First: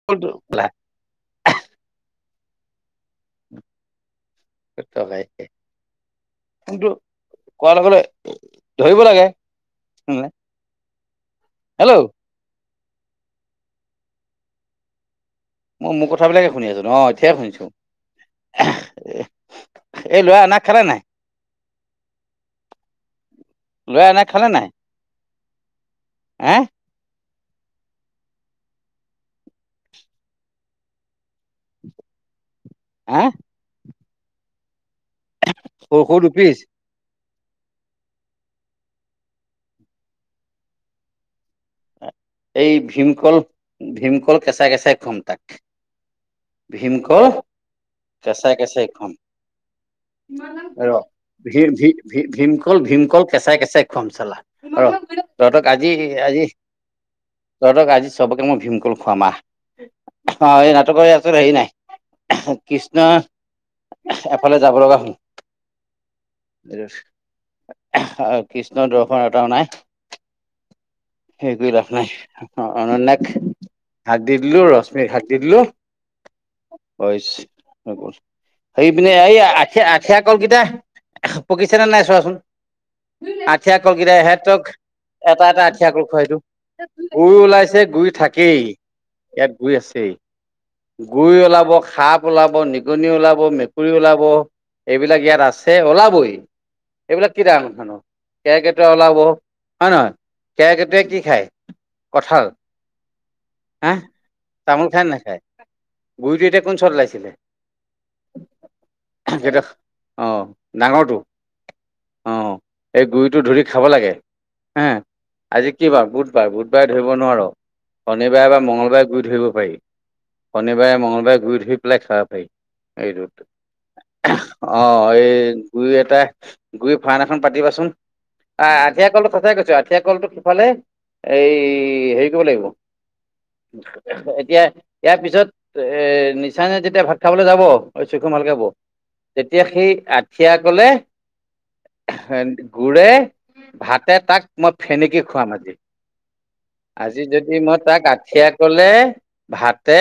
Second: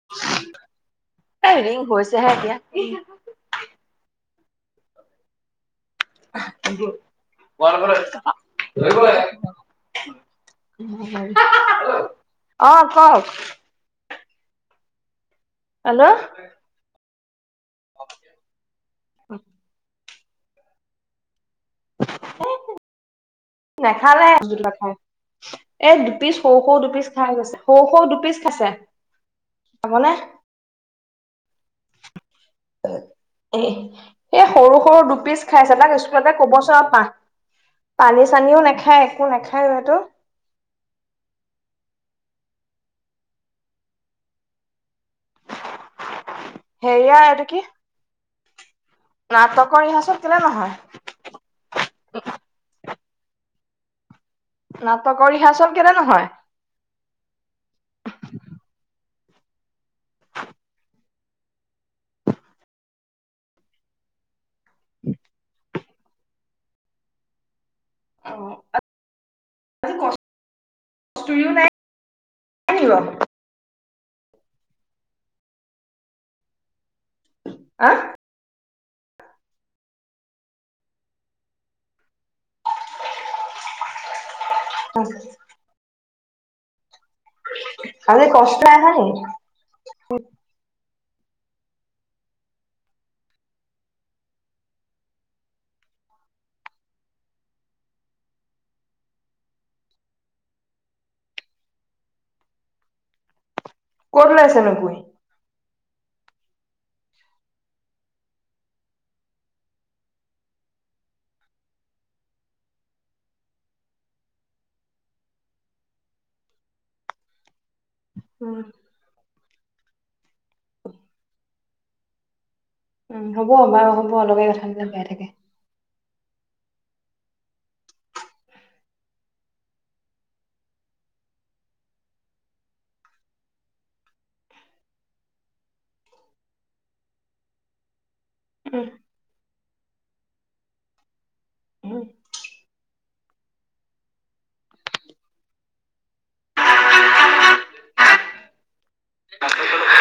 [unintelligible] Ring হৈছেহে এতিয়া। সটো ভাই কিন্তু, কোৱাৰ লগলে ধৰিব লাগে। হেল্ল' অ', কওক। মই, হেল্ল' মোৰ কথাবিলাকে শুনি আছো অ এতিয়াহে শুনিছো। এই, লোৱা নাক খালা নাই। ল'ৰা এনাক নাখালে, খালে নাই এই দু পিচ, হা সৰু, সৰু, দুপিচ খাই গৈছে সৰু সৰু দুপিচ খাইছে যাবনে হা এ, সৰু, সৰু, দুপিচ খাইছো, তাক সৰু সৰু স্কুলতে দুপিচ কবচোন পাহ পানী, চানীও, নাখায়, একো নাখায় লৰাটো এই, ভীমকল ভীমকল কেঁচাই কেঁচাই খোৱাম তাক হেৰিয়া ভীমকল, এইটো কি কেচাই কেচাই খোৱাম। নাটকৰ ৰিহাৰ্চেল কেলে নহয়? ভিৰ, ভিত, ভিৰ, কল, ভীমকল কেচাই, কেচাই, খোৱাম চালা। নাটকৰ ৰিহাৰ্চেল তহঁতক আজি কেলে নহয়? আজি তঁহতক, আজি সবকে মই ভীমকল খোৱাম আহ। অ', এই নাটকৰে আচল হেৰি নাই। কৃষ্ণ এফালে যাব লগা হ'ল। অ', আজি দৰ্শন এটাও নাই। কস্তুৰিও সেই কৰি লাভ নাই। অ নাই ', নি বাৰু অনন্যাক হাত দি দিলো, ৰশ্মিক হাত দি দিলো হা? সেই পিনে, এই আঠিয়া, আঠিয়া, কলকেইটা পকিছেনে নাই চোৱাচোন আঠিয়া, কলকেইটা ইহতক এটা এটা আঠিয়া কল খোৱাই দিয়ো। গুই ওলাইছে, গুই আজি কষ্ট থাকেই, নাই অহা নি? ইয়াত গুই আছেই। গুই ওলাব, সাপ ওলাব, নিগনি ওলাব, মেকুৰী ওলাব। এইবিলাক ইয়াত আছে, ওলাবই এইবিলাক কি ডাঙৰ কথানো কেৰ্কেটুৱা ওলাব, হয় নহয় কেৰ্কেটুৱা টে কি খায়, কঠাল হা ক'ত ওলাইছেনো তামোল গুই? খাই নাখায় গুইটো এতিয়া কোন চৰ ওলাইছিলে? [unintelligible] অ', ডাঙৰটো। অ', এই গুইটো ধৰি খাব লাগে হে। আজি কি বাৰ, বুধবাৰ বুধবাৰে ধৰিব নোৱাৰ, শনিবাৰে উম বা মঙ্লবাৰে গুই ধৰিব পাৰি। শনিবাৰে, মঙ্লবাৰে, গুই ধৰি পেলাই খাব পাৰি। উম এইটোত হ'ব বাৰু হ'ব লগাই কথা বিলাক বেয়া অ', থাকে। এই, গুই, এটা গুইৰ ফাৰ্ম এখন পাতিবাচোন, আ আঠিয়া কলটো কথাই কৈছো আঠিয়া কলটো সফালে এই হেৰি কৰিব লাগিব এতিয়া, ইয়াৰ পিছত এ নিচানে যেতিয়া ভাত খাবলৈ যাব অ', [unintelligible] ভালকে বহ, উম তেতিয়া সেই আঠিয়া কলে উম গুৰে, ভাতে তাক মই ফেনেকি খুৱাম আজি আজি, যদি মই তাক আঠিয়া কলে ভাতে,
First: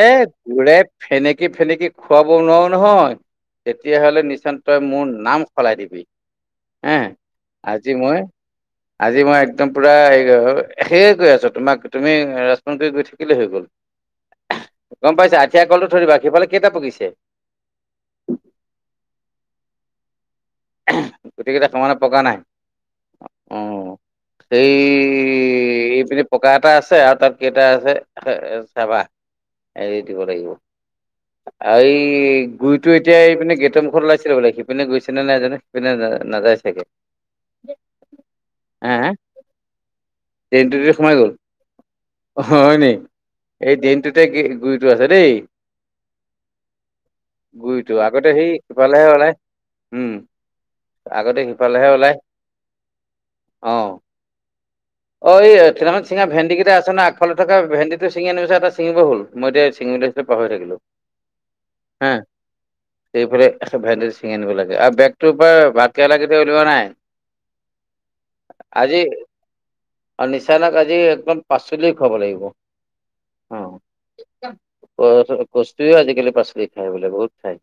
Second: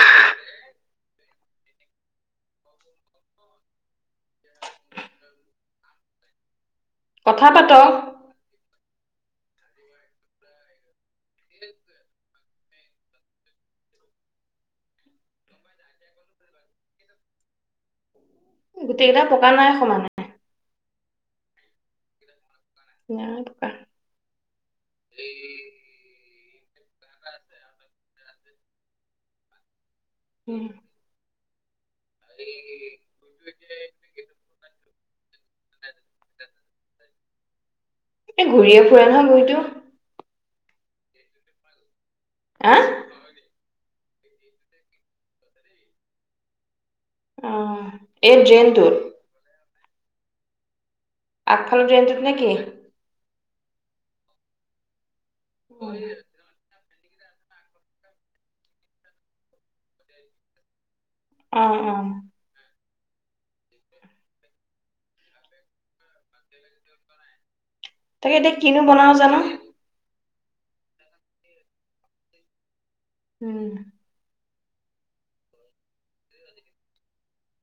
গুৰে, ফেনেকি ফেনেকি খুৱাব নোৱাৰো নহয় তেতিয়াহ'লে, নিচান তই মোৰ নাম সলাই দিবি হ, কথা পাতক আজি মই, আজি মই, একদম পুৰা এই সেয়ে কৈ আছো তোমাক, তুমি ৰাজতে গৈ থাক কেলে হৈ গল, গম পাইছে, আঠিয়া কলটো থৈ দিবা, সিফালে কেইটা পকিছে? গোটেই, কেইটা পকা নাই সমানে। গোটেইকেইটা সমানে পকা নাই নাই পকা অ', সেই এইপিনে পকা এটা আছে আৰু তাত কেইটা আছে চাবা। এৰি দিব লাগিব। উম আৰু এই গুইটো এতিয়া এই মানে গেটৰ মুখত ওলাইছিলে বোলে সিপিনে গৈছেনে নাই জানো। পিনে নাজায় চাগে। এ ঘূৰিয়ে ফুৰে নহয় ঘৰিটো। ট্ৰেইনটো সোমাই গ'ল হা হয় নি? এই দিনটোতে গুৰিতটো আছে দেই। অ গুইটো আগতে এই সেই ড্ৰেইনটোত ইফালেহে ওলাই উম। আগতে আগফালৰ সিফালেহে ওলাই। ড্ৰেইনটোত নে কি অ', অ'এই থিৰাঙত চিঙা ভেন্দি কেইটা আছে নাই? ফালত থকা ভেন্দিটো ছিঙিনি এটা ছিঙিব হ'ল মই এতিয়া পাহৰি থাকিলোঁ। অ অ হা সেইফালে ভেন্দি ছিঙি আনিব লাগে আৰু বেগটোৰ পৰা। ভাতকেৰেলা কেতিয়া ওলোৱা নাই? তাকে এতিয়া কিনো বনাওঁ জানো। আৰু নিচানাক আজি একদম পাচলি খুৱাব লাগিব। উম। কচুও আজিকালি পাচলি খায় বোলে বহুত খাই।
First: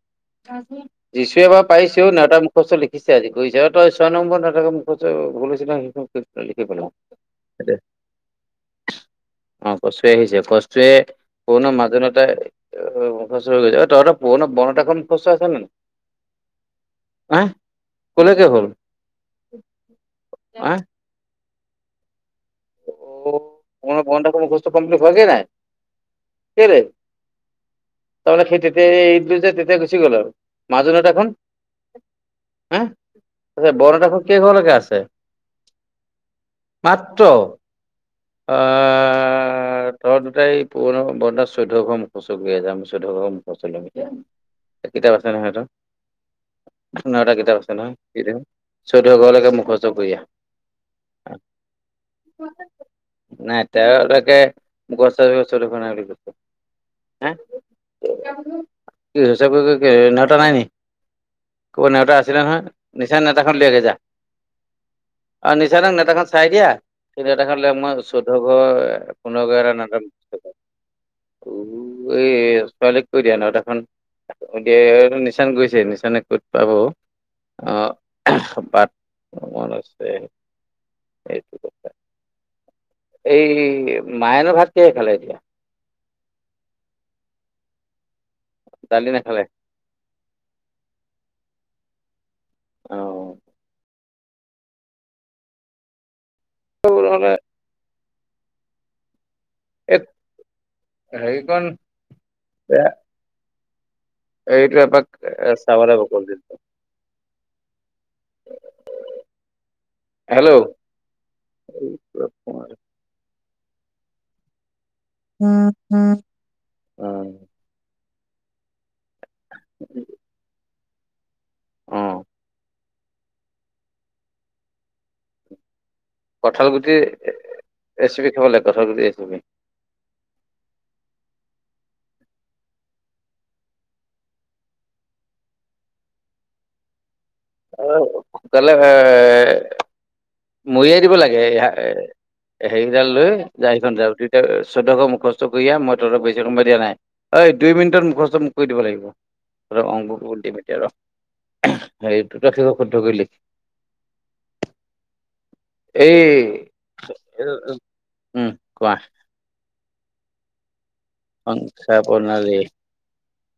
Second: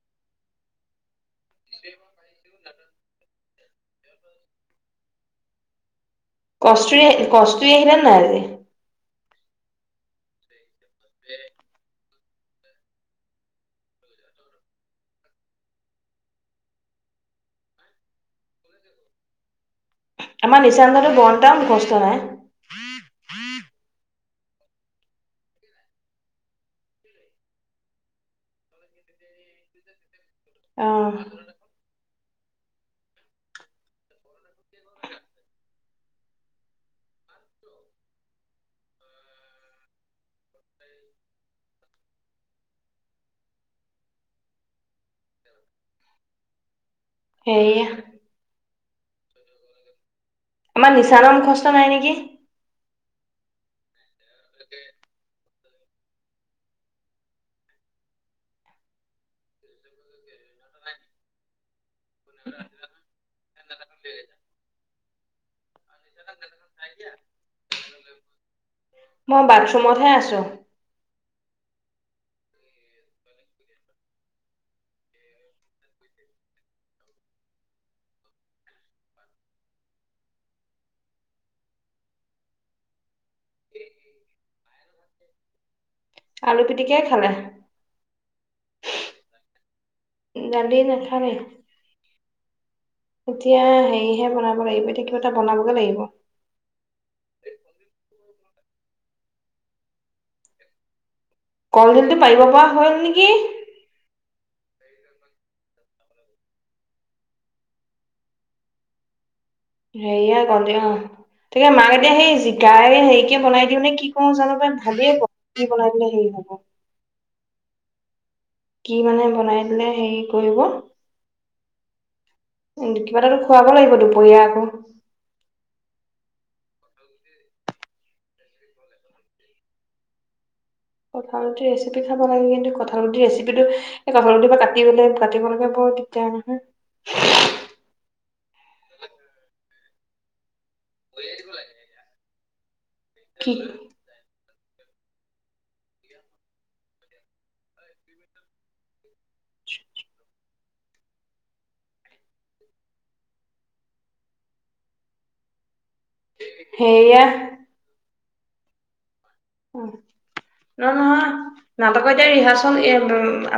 যিছুৱে বা পাইছেও নেতাৰ মুখস্থ লি কৰিছে আৰু তই ছয় নম্বৰ নাট মুখচৈছিলে কষ্টুৰি, কষ্টুৰি আহিলে নে নাই আজি? অ', কস্তুৰী আহিছে কস্তুৰী কোনো মাজন গৈছে তহঁতৰ পুৰণা বনত এখন কচু আছে নে নাই? আহ। কলৈকে হ'ল? আমাৰ আহ নিচা দটো বৰ্তাম কষ্ট নাই। অ', পূৰণ নেওতা খন মুখস্থ কমপ্লিট হোৱা গেই নাই, কেলে। তাৰমানে সেই তেতিয়াই ঈদ যে তেতিয়াই গুচি গল আৰু অ মাজুনেওঁতাখন। হ তাৰ বৰ নেওতাখন কেই ঘৰলৈকে আছে। মাত্ৰ। অ'। তহঁ দুটাই পুৰণ ব চৈধ্য ঘৰ মুখচ গ আছে আ চৈধ্যশৰ মুখস্থ ধৰিম এতিয়া। কিতাপ আছে নহয়তো। এটা কিতাপ হেৰি আছে নহয় চৈধ্যঘৰ লৈকে মুখস্থ কৰি আহ। আমাৰ নিচানৰ মুখস্থ নাই নেকি? নাই তেওঁ তাকে গছৰ গছৰ দেখ নাই বুলিছে। হ কি হৈছে চ নেওঁতা নাই নি? ক'নেওতা আছিলে নহয় নিচান নেতাখন লৈ আগৈ যা। অ', নিচানৰ নেতাখন চাই দিয়া। নেওতা খন মই চৈধ্যটা ঘৰ মই পোন্ধৰ ঘৰ এটা বাথৰুমতহে আছো নেওতা। উ, এই ছোৱালীক কৈ দিয়া নেওতা খন। দে নিচান গৈছে নিচানে ক'ত পাব। আহ বাট ভমন আছে সেইটো কথা। এই মায়েনু ভাত কিহে খালে এতিয়া? আলু পিটিকিয়াই খালে। ডালি নাখালে? দালি নেখালে। অ'। এতিয়া হেৰিহে বনাব লাগিব কিবা তটা বনাবগে লাগিব। উম। এই সেৰি কল দিলটো পাৰিব পৰা হ'ল নেকি? এইটো এপাক চাব লাগিব কলদিল সেয়া হেল্ল' অ' কলদিল তাকে মাক এতিয়া সেই জিকাই হেৰিকে বনাই দিওঁ নে কি কৰো জানো পাই ভাবিয়ে বনাবলে হেৰি হব উম, কি মানে বনাই দিলে হেৰি কৰিব? অ কিবা এটা খুৱাব লাগিব দুপৰীয়া আকৌ। কঁঠাল গুটি ৰেচিপি খাব লাগে, কঁঠাল গুটি ৰেচিপি কঁঠাল গুটি ৰেচিপি খাব লাগে কিন্তু কঁঠাল গুটি ৰেচিপিটো এ [unintelligible] বা কাটি বলে কাটিব লাগে বৰ দিগদাৰ নহয়। অ', গলে হে মৰিয়াই দিব লাগে এ হেৰিকেইডাল কি লৈ [unintelligible] চৈধ্যশ মুখস্থ কৰি আহ, মই তহঁতক বেছি সময় দিয়া নাই। অই, দুই মিনিটত মুখস্থ মোক কৰি দিব লাগিব। তহঁতক অং কৰিব দিম এতিয়া ৰ' হে দুটা শিষক শুদ্ধ কৰি লিখ। এই হেৰিয়া উম, কোৱা ন' নহয় সংখ্যা নাটক এতিয়া প্ৰণালী ৰিহাৰ্চল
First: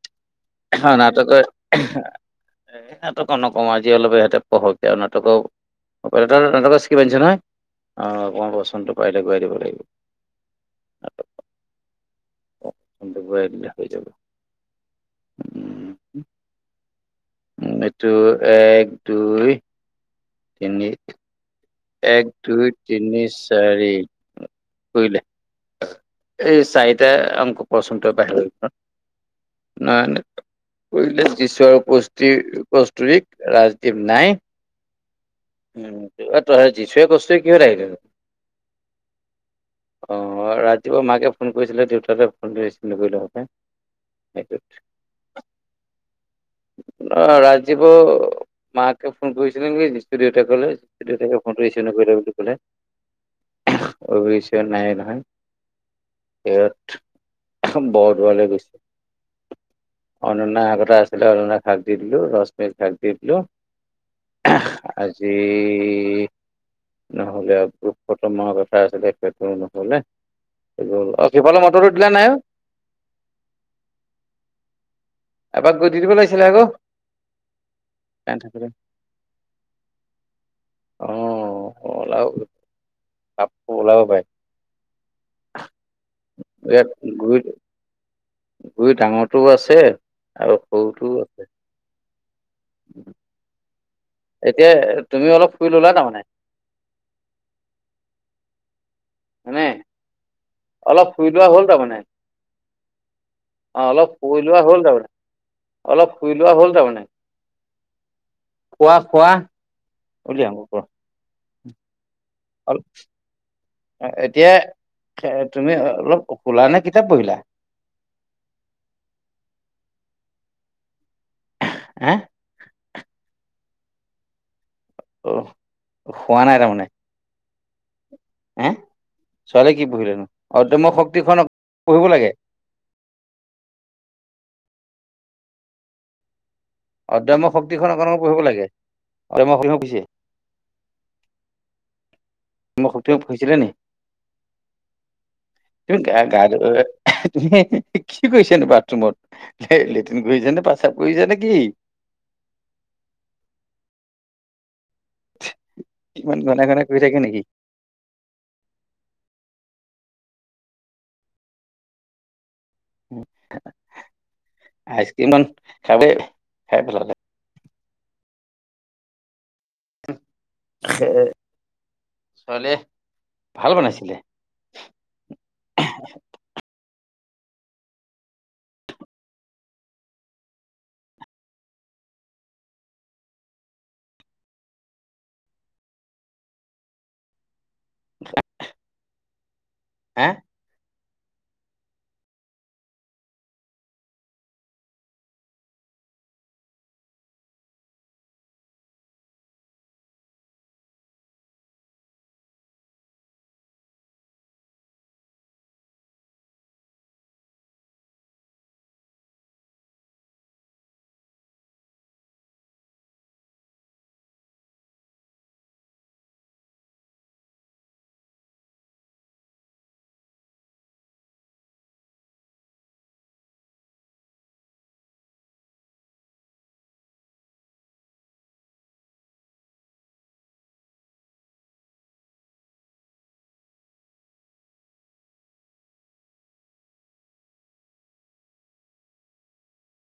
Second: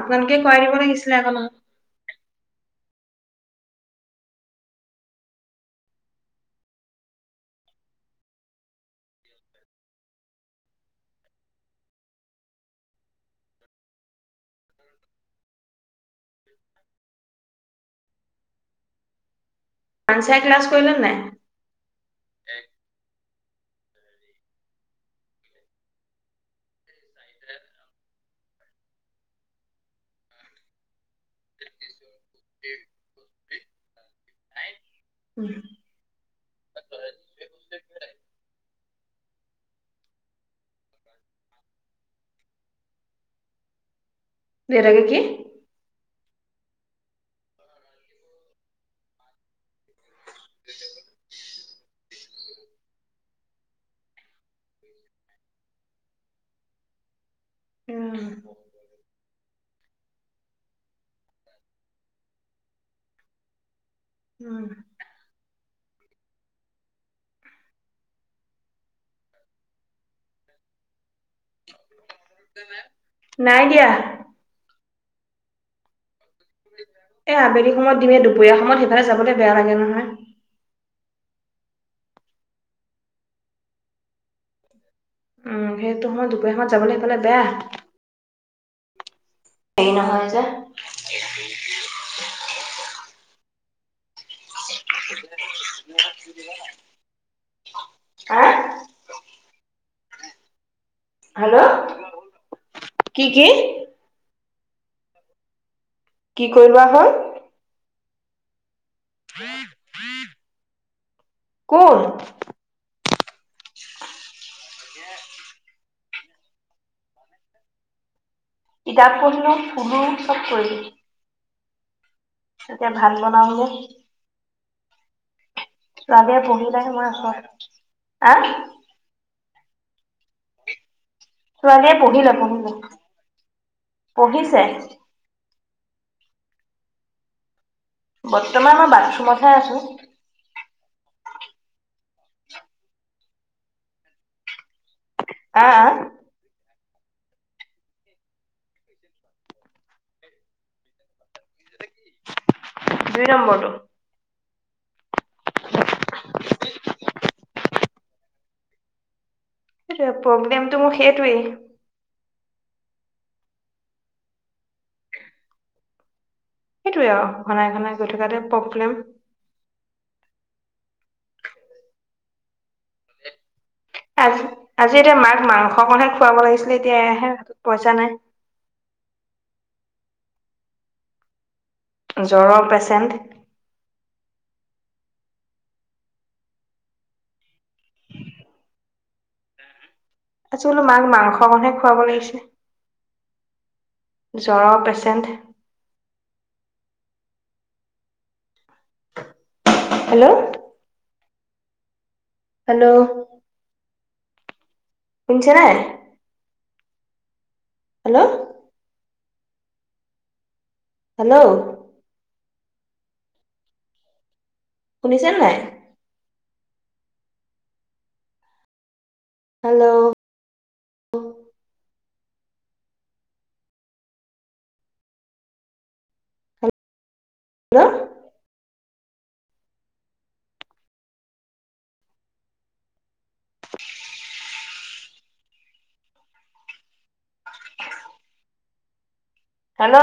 আপোনালোকে কৰা অ', নাটকৰ এই নাটক নকম আজি অলপ য়াতে পঢ়ক দিয়া নাটকৰ [unintelligible] নহয় অ', আকমান বহচোন তোক পাৰিলে কৰাই দিব লাগিব। [unintelligible] হৈ যাব উম, উম, এইটো এক দুই পানচাই ক্লাছ তিনি কৰিলে নে নাই? এক দুই তিনি চাৰি কৰিলে, এই চাৰিটা অংক কৰচোন [unintelligible] কৰিলে দিশা কাষ্টুৰিক ৰাজদীপ নাই উম, উম, তই সেই যিচুৱে কাষ্টুৰিয়ে কিহত আহিলে নো? অ', ৰাতিপুৱা মাকে ফোন কৰিছিলে দেউতাকে ফোনটো ৰিচিভ নকৰিলে হপাই দেউতাকে কি সেইটোত অ', ৰাজীৱৰ মাকে ফোন কৰিছিলে নেকি? দেউতাকলৈ, দেউতাকে ফোনটো ৰিচিভ নকৰিলে বুলি কলে অভিচে নাই নহয় ইয়াত উম বৰদোৱালে গৈছে। অনানা আগতে আছিলে অনানাক শাক দি দিলো ৰশ্মিক শাক দি দিলো উম, আজি নহলে আকৌ প্ৰথম মাহৰ কথা আছিলে সেইটো নহলে সিফালে মটৰটো দিলা নাই অ? নাই দিয়া। এবাক গৈ দি দিব লাগিছিলে। আকৌ এ আবেলি সময়ত দিম কাৰেণ্ট দুপৰীয়া থাকিলে সময়ত সেইফালে যাবলৈ বেয়া লাগে নহয়। অ', [unintelligible] উম, সেইটো সময়ত দুপৰীয়া সময়ত যাবলৈ সেইফালে বেয়া। গৰু ডাঙৰটো আছে হেৰি নহয় যে আৰু সৰুটো আছে। এতিয়া তুমি অলপ শুই ল'লা তাৰমানে [inaudible] হাঁ? মানে অলপ শুই লোৱা হেল্ল' হ'ল, তাৰমানমানে কি কি অ' অলপ শুই লোৱা হ'ল তাৰমানে, অলপ শুই লোৱা হ'ল তাৰমানে। খোৱা খোৱা? হ'ব। ক'ত? অলপ এতিয়া তুমি অলপ শুলা নে কিতাপ পঢ়িলা? কিতাপ পঢ়িলোঁ শুলোঁ চব কৰিলোঁ। হে? তেতিয়া ভাত বনাই গ'ল। অ ৰাধিয়া শুৱা নাই তাৰমানে পঢ়িলেহে মই আছোঁ। হে হে, ছোৱালী কি পঢ়িলেনো? অদ্যম শক্তিখনক ছোৱালীয়ে পঢ়িলে পঢ়িলে, পঢ়িছে। অদ্যম্য শক্তিখন অকোক পঢ়িব লাগে, বৰ্তমান মই অদ্য বাথৰুমতহে আছো শক্তি চে ম মই সতে পিছিলে নে আ আ তুমি গা গা তুমি কি কৰিছানে বাথৰুমত, লেট্ৰিন কৰিছা নে প্ৰস্ৰাৱ কৰিছা নে কি দুই নম্বৰটো। ইমান গণে গণে কৰি থাকে নেকি? প্ৰব্লেমটো মোৰ সেইটোৱেই। আইচক্ৰীম খালে সেইটোৱে আৰু ঘনাই ঘনাই গৈ থকাতে প্ৰব্লেম। ছোৱালী ভাল বনাইছিলে। আজি এতিয়া মাক মাংসকনহে খুৱাব লাগিছিলে, এতিয়া এহে পইচা নাই। জ্বৰৰ পেচেণ্ট। [unintelligible] হে? আজি বোলো মাক মাংস বনাই খুৱাব লাগিছে। জ্বৰৰ পেচেণ্ট। হেল্ল'। হেল্ল'। শুনিছেনে? হেল্ল'। হেল্ল'। শুনিছেনে নাই? Hello. Hello hello.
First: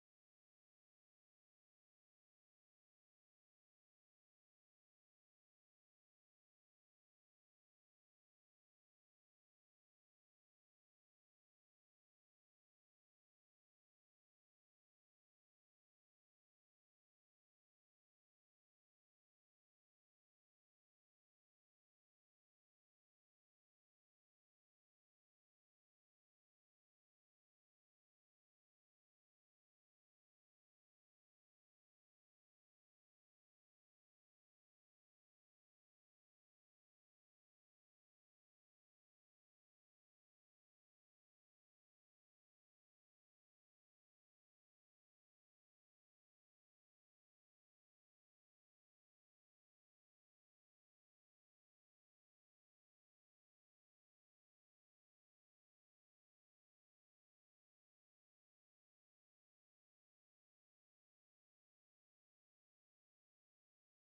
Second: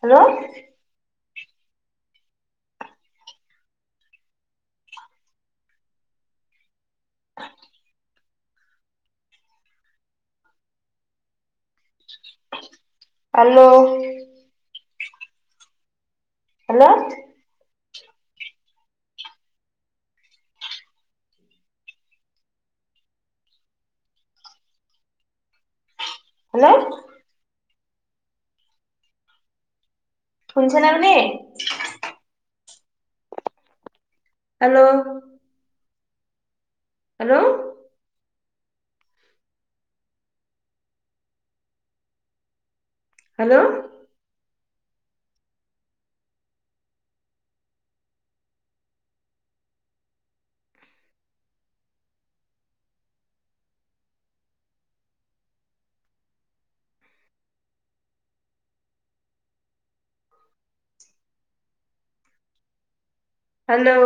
Hello. Hello. Hello. Hello. শুনিছেনে আপুনি? হেল্ল'। হেল্ল'। হেল্ল'। হেল্ল'।